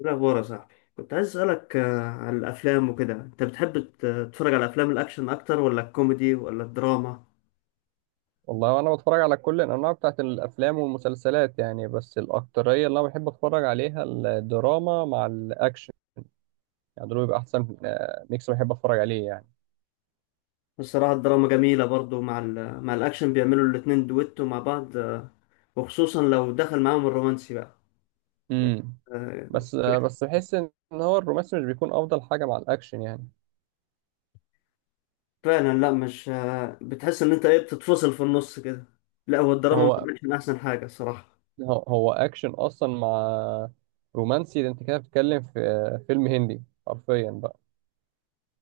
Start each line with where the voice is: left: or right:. left: إيه الأخبار يا صاحبي؟ كنت عايز أسألك عن الأفلام وكده. أنت بتحب تتفرج على أفلام الأكشن أكتر ولا الكوميدي ولا الدراما؟
right: والله وانا بتفرج على كل الانواع بتاعت الافلام والمسلسلات يعني، بس الاكتريه اللي انا بحب اتفرج عليها الدراما مع الاكشن. يعني دول بيبقى احسن ميكس بحب اتفرج عليه يعني.
left: الصراحة الدراما جميلة برضو مع الأكشن، بيعملوا الاتنين دويتو مع بعض. وخصوصا لو دخل معاهم الرومانسي بقى.
right: امم
left: آه،
right: بس بحس ان هو الرومانسي مش بيكون افضل حاجه مع الاكشن يعني.
left: فعلا، لا مش بتحس إن أنت إيه بتتفصل في النص كده. لا، هو الدراما ما
right: هو
left: كانتش من أحسن حاجة الصراحة.
right: هو اكشن اصلا مع رومانسي، ده انت كده بتتكلم في فيلم هندي حرفيا بقى.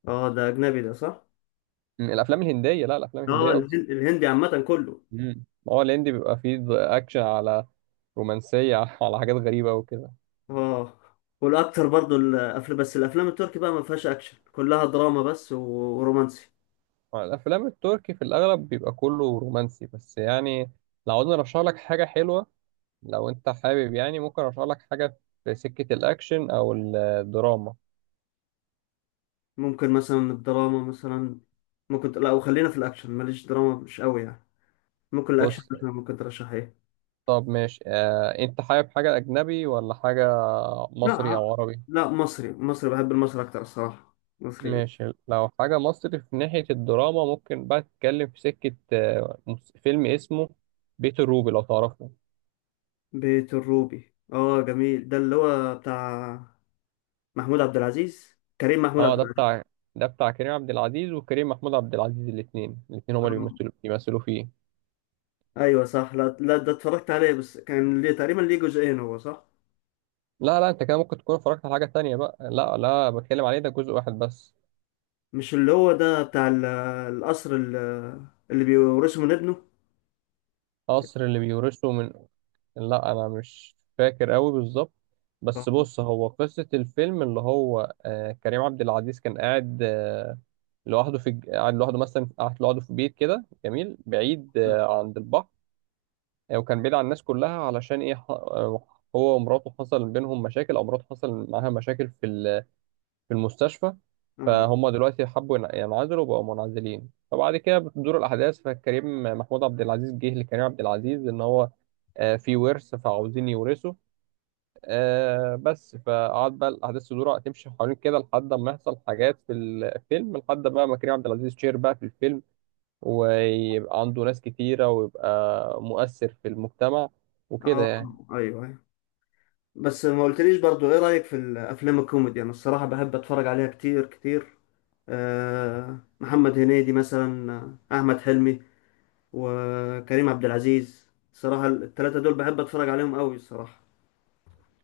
left: اه، ده أجنبي ده صح؟
right: الافلام الهنديه، لا، الافلام
left: اه،
right: الهنديه قصدي.
left: الهندي عامة كله.
right: مم. ما هو الهندي بيبقى فيه اكشن على رومانسيه على حاجات غريبه وكده.
left: اه. والاكتر برضو الافلام، بس الافلام التركي بقى ما فيهاش اكشن، كلها دراما بس ورومانسي.
right: الافلام التركي في الاغلب بيبقى كله رومانسي بس يعني. لو عاوزني ارشح لك حاجه حلوه، لو انت حابب يعني، ممكن ارشح لك حاجه في سكه الاكشن او الدراما.
left: ممكن مثلا الدراما مثلا. ممكن، لا وخلينا في الاكشن، ماليش دراما مش قوي يعني. ممكن الاكشن
right: بص.
left: مثلا، ممكن ترشح ايه؟
right: طب ماشي، انت حابب حاجه اجنبي ولا حاجه
left: لا،
right: مصري او عربي؟
left: لا مصري، مصري بحب المصري اكتر الصراحه، مصري.
right: ماشي، لو حاجه مصري في ناحيه الدراما، ممكن بقى تتكلم في سكه فيلم اسمه بيت الروبي، لو تعرفه.
left: بيت الروبي، اه جميل. ده اللي هو بتاع محمود عبد العزيز، كريم محمود
right: اه،
left: عبد
right: ده
left: العزيز.
right: بتاع كريم عبد العزيز وكريم محمود عبد العزيز، الاثنين هما اللي
left: آه.
right: بيمثلوا فيه.
left: ايوه صح. لا، لا، ده اتفرجت عليه، بس كان ليه تقريبا ليه جزئين، هو صح؟
right: لا، لا، انت كده ممكن تكون اتفرجت على حاجة تانية بقى. لا، لا، بتكلم عليه ده جزء واحد بس.
left: مش اللي هو ده بتاع القصر، اللي بيورثه من ابنه؟
right: قصر اللي بيورثه من، لا انا مش فاكر قوي بالظبط. بس
left: اه،
right: بص، هو قصة الفيلم اللي هو كريم عبد العزيز كان قاعد لوحده في الج- قاعد لوحده مثلا قاعد لوحده في بيت كده جميل بعيد عند البحر. وكان بعيد عن الناس كلها، علشان ايه هو ومراته حصل بينهم مشاكل، او مراته حصل معاها مشاكل في المستشفى.
left: اه،
right: فهم دلوقتي حبوا ينعزلوا وبقوا منعزلين. فبعد كده بتدور الأحداث، فكريم محمود عبد العزيز جه لكريم عبد العزيز إن هو في ورث فعاوزين يورثوا، بس فقعد بقى الأحداث تدور تمشي حوالين كده، لحد ما يحصل حاجات في الفيلم، لحد بقى ما كريم عبد العزيز شير بقى في الفيلم، ويبقى عنده ناس كتيرة ويبقى مؤثر في المجتمع وكده
left: آه،
right: يعني.
left: ايوه، ايوه. بس ما قلتليش برضو، ايه رأيك في الافلام الكوميدي؟ انا الصراحة بحب اتفرج عليها كتير كتير. محمد هنيدي مثلا، احمد حلمي وكريم عبد العزيز، الصراحة الثلاثة دول بحب اتفرج عليهم قوي الصراحة.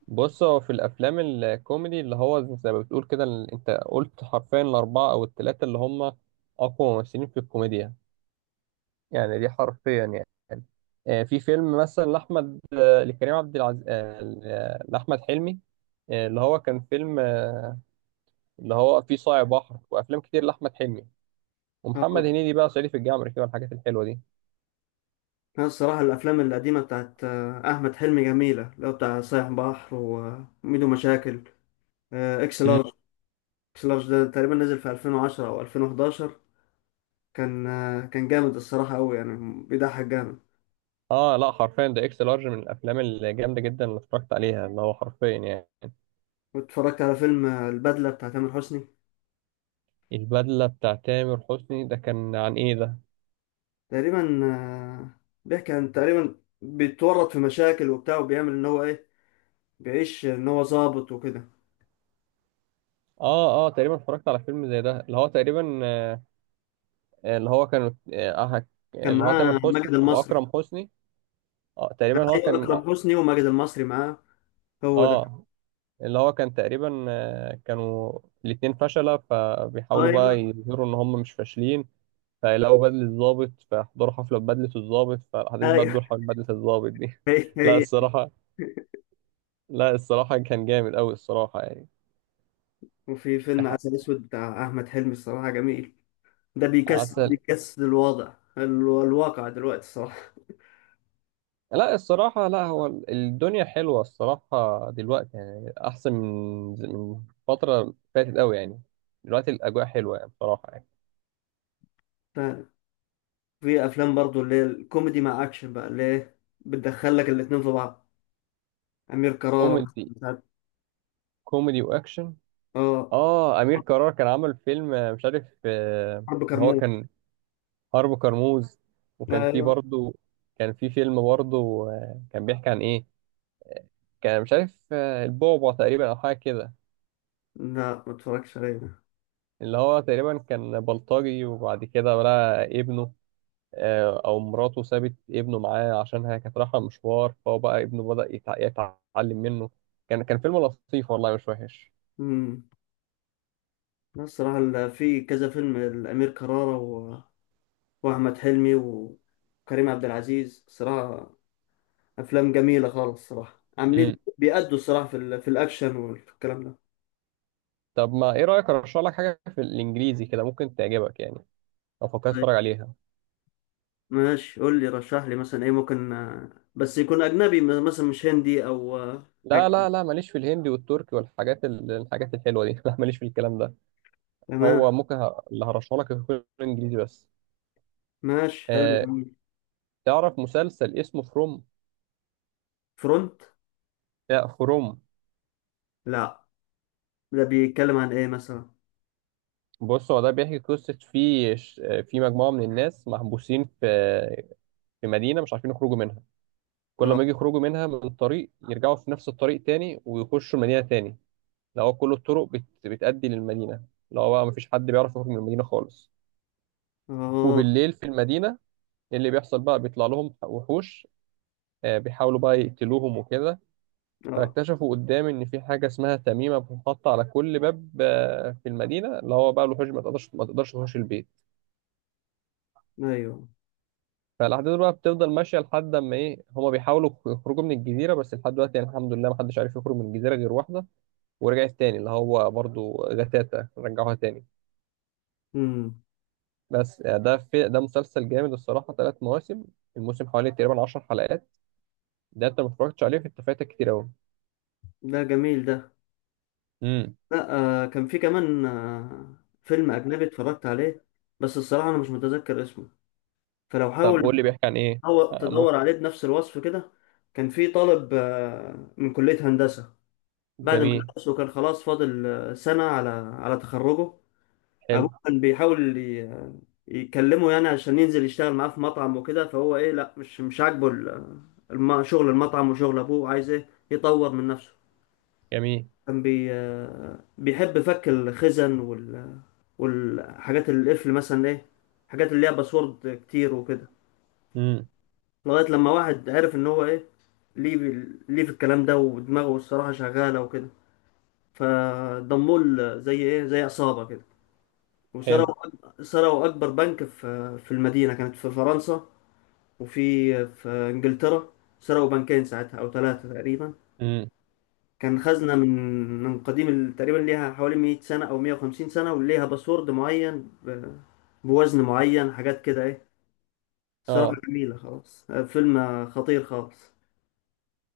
right: بص، هو في الافلام الكوميدي اللي هو زي ما بتقول كده، انت قلت حرفيا الاربعه او الثلاثه اللي هم اقوى ممثلين في الكوميديا. يعني دي حرفيا يعني. في فيلم مثلا لاحمد، لكريم عبد العزيز، لاحمد حلمي. اللي هو كان فيلم اللي هو فيه صايع بحر وافلام كتير لاحمد حلمي.
left: اه،
right: ومحمد هنيدي بقى صعيدي في الجامعه الامريكيه والحاجات الحلوه دي.
left: أنا الصراحة الافلام القديمة بتاعت احمد حلمي جميلة، اللي هو بتاع صايع بحر، وميدو مشاكل، اكس
right: مم.
left: لارج. كلاش، ده تقريبا نزل في 2010 او 2011. كان جامد الصراحه قوي يعني، بيضحك جامد.
right: اه، لا، حرفيا ده اكس لارج من الافلام الجامده جدا اللي اتفرجت عليها، اللي هو حرفيا يعني.
left: واتفرجت على فيلم البدله بتاع تامر حسني.
right: البدله بتاع تامر حسني ده كان عن ايه ده؟
left: تقريبا، بيحكي عن تقريبا بيتورط في مشاكل وبتاع، وبيعمل ان هو ايه، بيعيش ان هو ظابط وكده.
right: اه، اه، تقريبا اتفرجت على فيلم زي ده اللي هو تقريبا، اللي هو كان، آه،
left: كان
right: اللي هو تامر
left: معاه ماجد
right: حسني
left: المصري.
right: واكرم حسني. اه
left: كان،
right: تقريبا هو
left: ايوه،
right: كان،
left: اكرم حسني وماجد المصري معاه، هو ده.
right: آه، اللي هو كان تقريبا، كانوا الاتنين فشلة، فبيحاولوا
left: ايوه،
right: بقى يظهروا ان هم مش فاشلين. فيلاقوا بدلة الضابط، فيحضروا حفلة ببدلة الضابط، فالاحداث بقى
left: ايوه.
right: تدور حول بدلة الضابط دي
left: هي
right: لا
left: هي.
right: الصراحة، لا الصراحة كان جامد قوي الصراحة يعني.
left: وفي فيلم عسل اسود بتاع احمد حلمي، الصراحه جميل. ده بيكسر
right: عسل.
left: بيكسر الواقع دلوقتي الصراحه.
right: لا الصراحة، لا هو الدنيا حلوة الصراحة دلوقتي يعني، أحسن من فترة فاتت أوي يعني. دلوقتي الأجواء حلوة يعني، بصراحة يعني.
left: ففي افلام برضو، اللي هي الكوميدي مع اكشن بقى، اللي هي بتدخل لك الاتنين في بعض. امير كرارة
right: كوميدي،
left: مثلا
right: كوميدي وأكشن.
left: اه،
right: أمير كرارة كان عمل فيلم، مش عارف،
left: حرب
right: إن هو
left: كرموز.
right: كان حرب كرموز. وكان فيه
left: ايوه.
right: برضه، كان فيه فيلم برضه كان بيحكي عن إيه. كان مش عارف البعبع تقريبا، أو حاجة كده.
left: لا، ما اتفرجتش عليه ده.
right: اللي هو تقريبا كان بلطجي، وبعد كده بقى ابنه، او مراته سابت ابنه معاه عشان هي كانت رايحه مشوار، فهو بقى ابنه بدأ يتعلم منه. كان فيلم لطيف والله، مش وحش.
left: امم. لا الصراحه، في كذا فيلم الامير كرارة و... واحمد حلمي وكريم عبد العزيز، صراحه افلام جميله خالص، صراحه عاملين،
right: مم.
left: بيأدوا الصراحه، في الاكشن والكلام ده.
right: طب ما ايه رأيك ارشح لك حاجة في الانجليزي كده ممكن تعجبك يعني، لو فكرت
left: طيب،
right: تتفرج عليها؟
left: ماشي قول لي، رشح لي مثلا ايه ممكن، بس يكون اجنبي، مثلا مش هندي او
right: لا،
left: حاجه.
right: لا، لا، ماليش في الهندي والتركي والحاجات الحاجات الحلوة دي لا، ماليش في الكلام ده.
left: تمام.
right: هو ممكن اللي هرشح لك يكون انجليزي بس.
left: ماشي حلو
right: آه
left: جميل.
right: تعرف مسلسل اسمه فروم؟
left: فرونت؟
right: لا، فروم.
left: لا، ده بيتكلم عن ايه مثلا؟
right: بص، هو ده بيحكي قصة في في مجموعة من الناس محبوسين في مدينة، مش عارفين يخرجوا منها. كل
left: اه،
right: ما يجي يخرجوا منها من طريق، يرجعوا في نفس الطريق تاني ويخشوا مدينة تاني. اللي هو كل الطرق بتأدي للمدينة. اللي هو بقى مفيش حد بيعرف يخرج من المدينة خالص.
left: اه،
right: وبالليل في المدينة، اللي بيحصل بقى بيطلع لهم وحوش، بيحاولوا بقى يقتلوهم وكده.
left: اه،
right: فاكتشفوا قدام ان في حاجة اسمها تميمة بتتحط على كل باب في المدينة، اللي هو بقى الوحوش ما تقدرش تخش البيت.
left: ايوه،
right: فالاحداث بقى بتفضل ماشيه لحد اما ايه، هما بيحاولوا يخرجوا من الجزيره، بس لحد دلوقتي يعني الحمد لله ما حدش عارف يخرج من الجزيره غير واحده، ورجعت تاني اللي هو برضو جتاتا رجعوها تاني.
left: امم،
right: بس ده في ده مسلسل جامد الصراحة، 3 مواسم. الموسم حوالي تقريبا 10 حلقات. ده انت ما اتفرجتش عليه، فانت فايتك كتير أوي.
left: ده جميل ده.
right: امم.
left: لا، كان في كمان فيلم اجنبي اتفرجت عليه، بس الصراحه انا مش متذكر اسمه. فلو
right: طب قول
left: حاول
right: لي بيحكي عن ايه.
left: تدور
right: ممكن.
left: تدور عليه بنفس الوصف كده. كان في طالب من كليه هندسه، بعد ما
right: جميل.
left: درس وكان خلاص فاضل سنه على تخرجه.
right: حلو
left: ابوه كان بيحاول يكلمه يعني عشان ينزل يشتغل معاه في مطعم وكده، فهو ايه لا مش عاجبه شغل المطعم، وشغل ابوه عايز ايه يطور من نفسه.
right: جميل.
left: كان بيحب فك الخزن والحاجات القفل مثلا ايه، حاجات اللي ليها باسورد كتير وكده.
right: امم.
left: لغاية لما واحد عرف ان هو ايه، ليه ليه في الكلام ده، ودماغه الصراحة شغالة وكده. فضموه زي ايه زي عصابة كده.
right: حلو.
left: وسرقوا سرقوا أكبر بنك في المدينة، كانت في فرنسا. وفي إنجلترا، سرقوا بنكين ساعتها أو ثلاثة تقريبا.
right: امم.
left: كان خزنة من قديم، تقريبا ليها حوالي 100 سنة أو 150 سنة، وليها باسورد معين بوزن معين حاجات كده إيه. صراحة
right: اه،
left: جميلة خلاص، فيلم خطير خالص.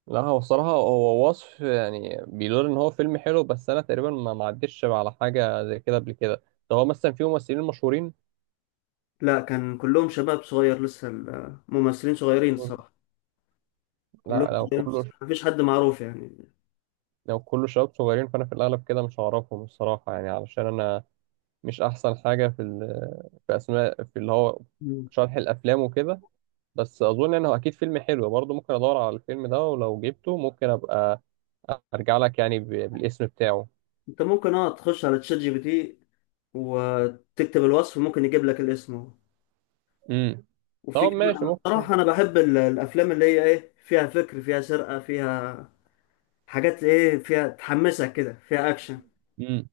right: لا، هو الصراحة هو وصف يعني بيقول ان هو فيلم حلو، بس انا تقريبا ما عدتش على حاجة زي كده قبل كده. ده هو مثلا فيه ممثلين مشهورين؟
left: لا، كان كلهم شباب صغير لسه، الممثلين صغيرين الصراحة، كلهم
right: لا،
left: صغيرين، مفيش حد معروف يعني.
right: لو كله شباب صغيرين فانا في الاغلب كده مش هعرفهم الصراحه يعني، علشان انا مش احسن حاجه في في اسماء في اللي هو شرح الافلام وكده. بس اظن انه اكيد فيلم حلو برضه، ممكن ادور على الفيلم ده، ولو جبته ممكن ابقى ارجع لك يعني بالاسم بتاعه.
left: انت ممكن اه تخش على تشات GPT، وتكتب الوصف ممكن يجيب لك الاسم اهو.
right: امم.
left: وفي
right: طب
left: كمان
right: ماشي،
left: انا
right: ممكن.
left: الصراحه، انا بحب الافلام اللي هي ايه، فيها فكر، فيها سرقه، فيها حاجات ايه، فيها تحمسك كده، فيها اكشن.
right: امم.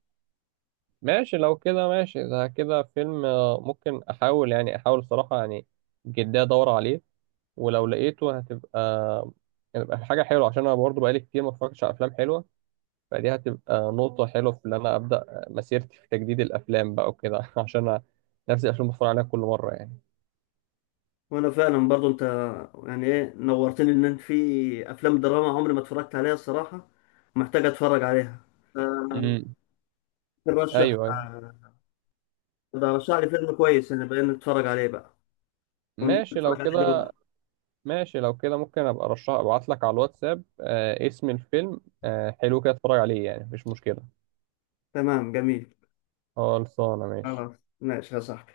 right: ماشي اذا كده فيلم، ممكن احاول يعني الصراحه يعني جدا ادور عليه. ولو لقيته هتبقى حاجه حلوه عشان انا برضه بقالي كتير ما اتفرجتش على افلام حلوه. فدي هتبقى نقطة حلوة في إن أنا أبدأ مسيرتي في تجديد الأفلام بقى وكده عشان أنا نفس الأفلام بتفرج عليها كل مرة يعني.
left: وانا فعلا برضو، انت يعني ايه نورتني، ان انت في افلام دراما عمري ما اتفرجت عليها الصراحه، ومحتاج اتفرج عليها.
right: امم.
left: فرشح
right: أيوه، أيوه،
left: رشح لي فيلم كويس، انا بقى نتفرج عليه بقى،
right: ماشي لو
left: ونتفرج عليه
right: كده.
left: دلوقتي.
right: ممكن أبقى أرشح أبعت لك على الواتساب، اسم الفيلم، حلو كده أتفرج عليه يعني، مفيش مشكلة.
left: تمام جميل،
right: خلصانة، ماشي.
left: خلاص ماشي يا صاحبي.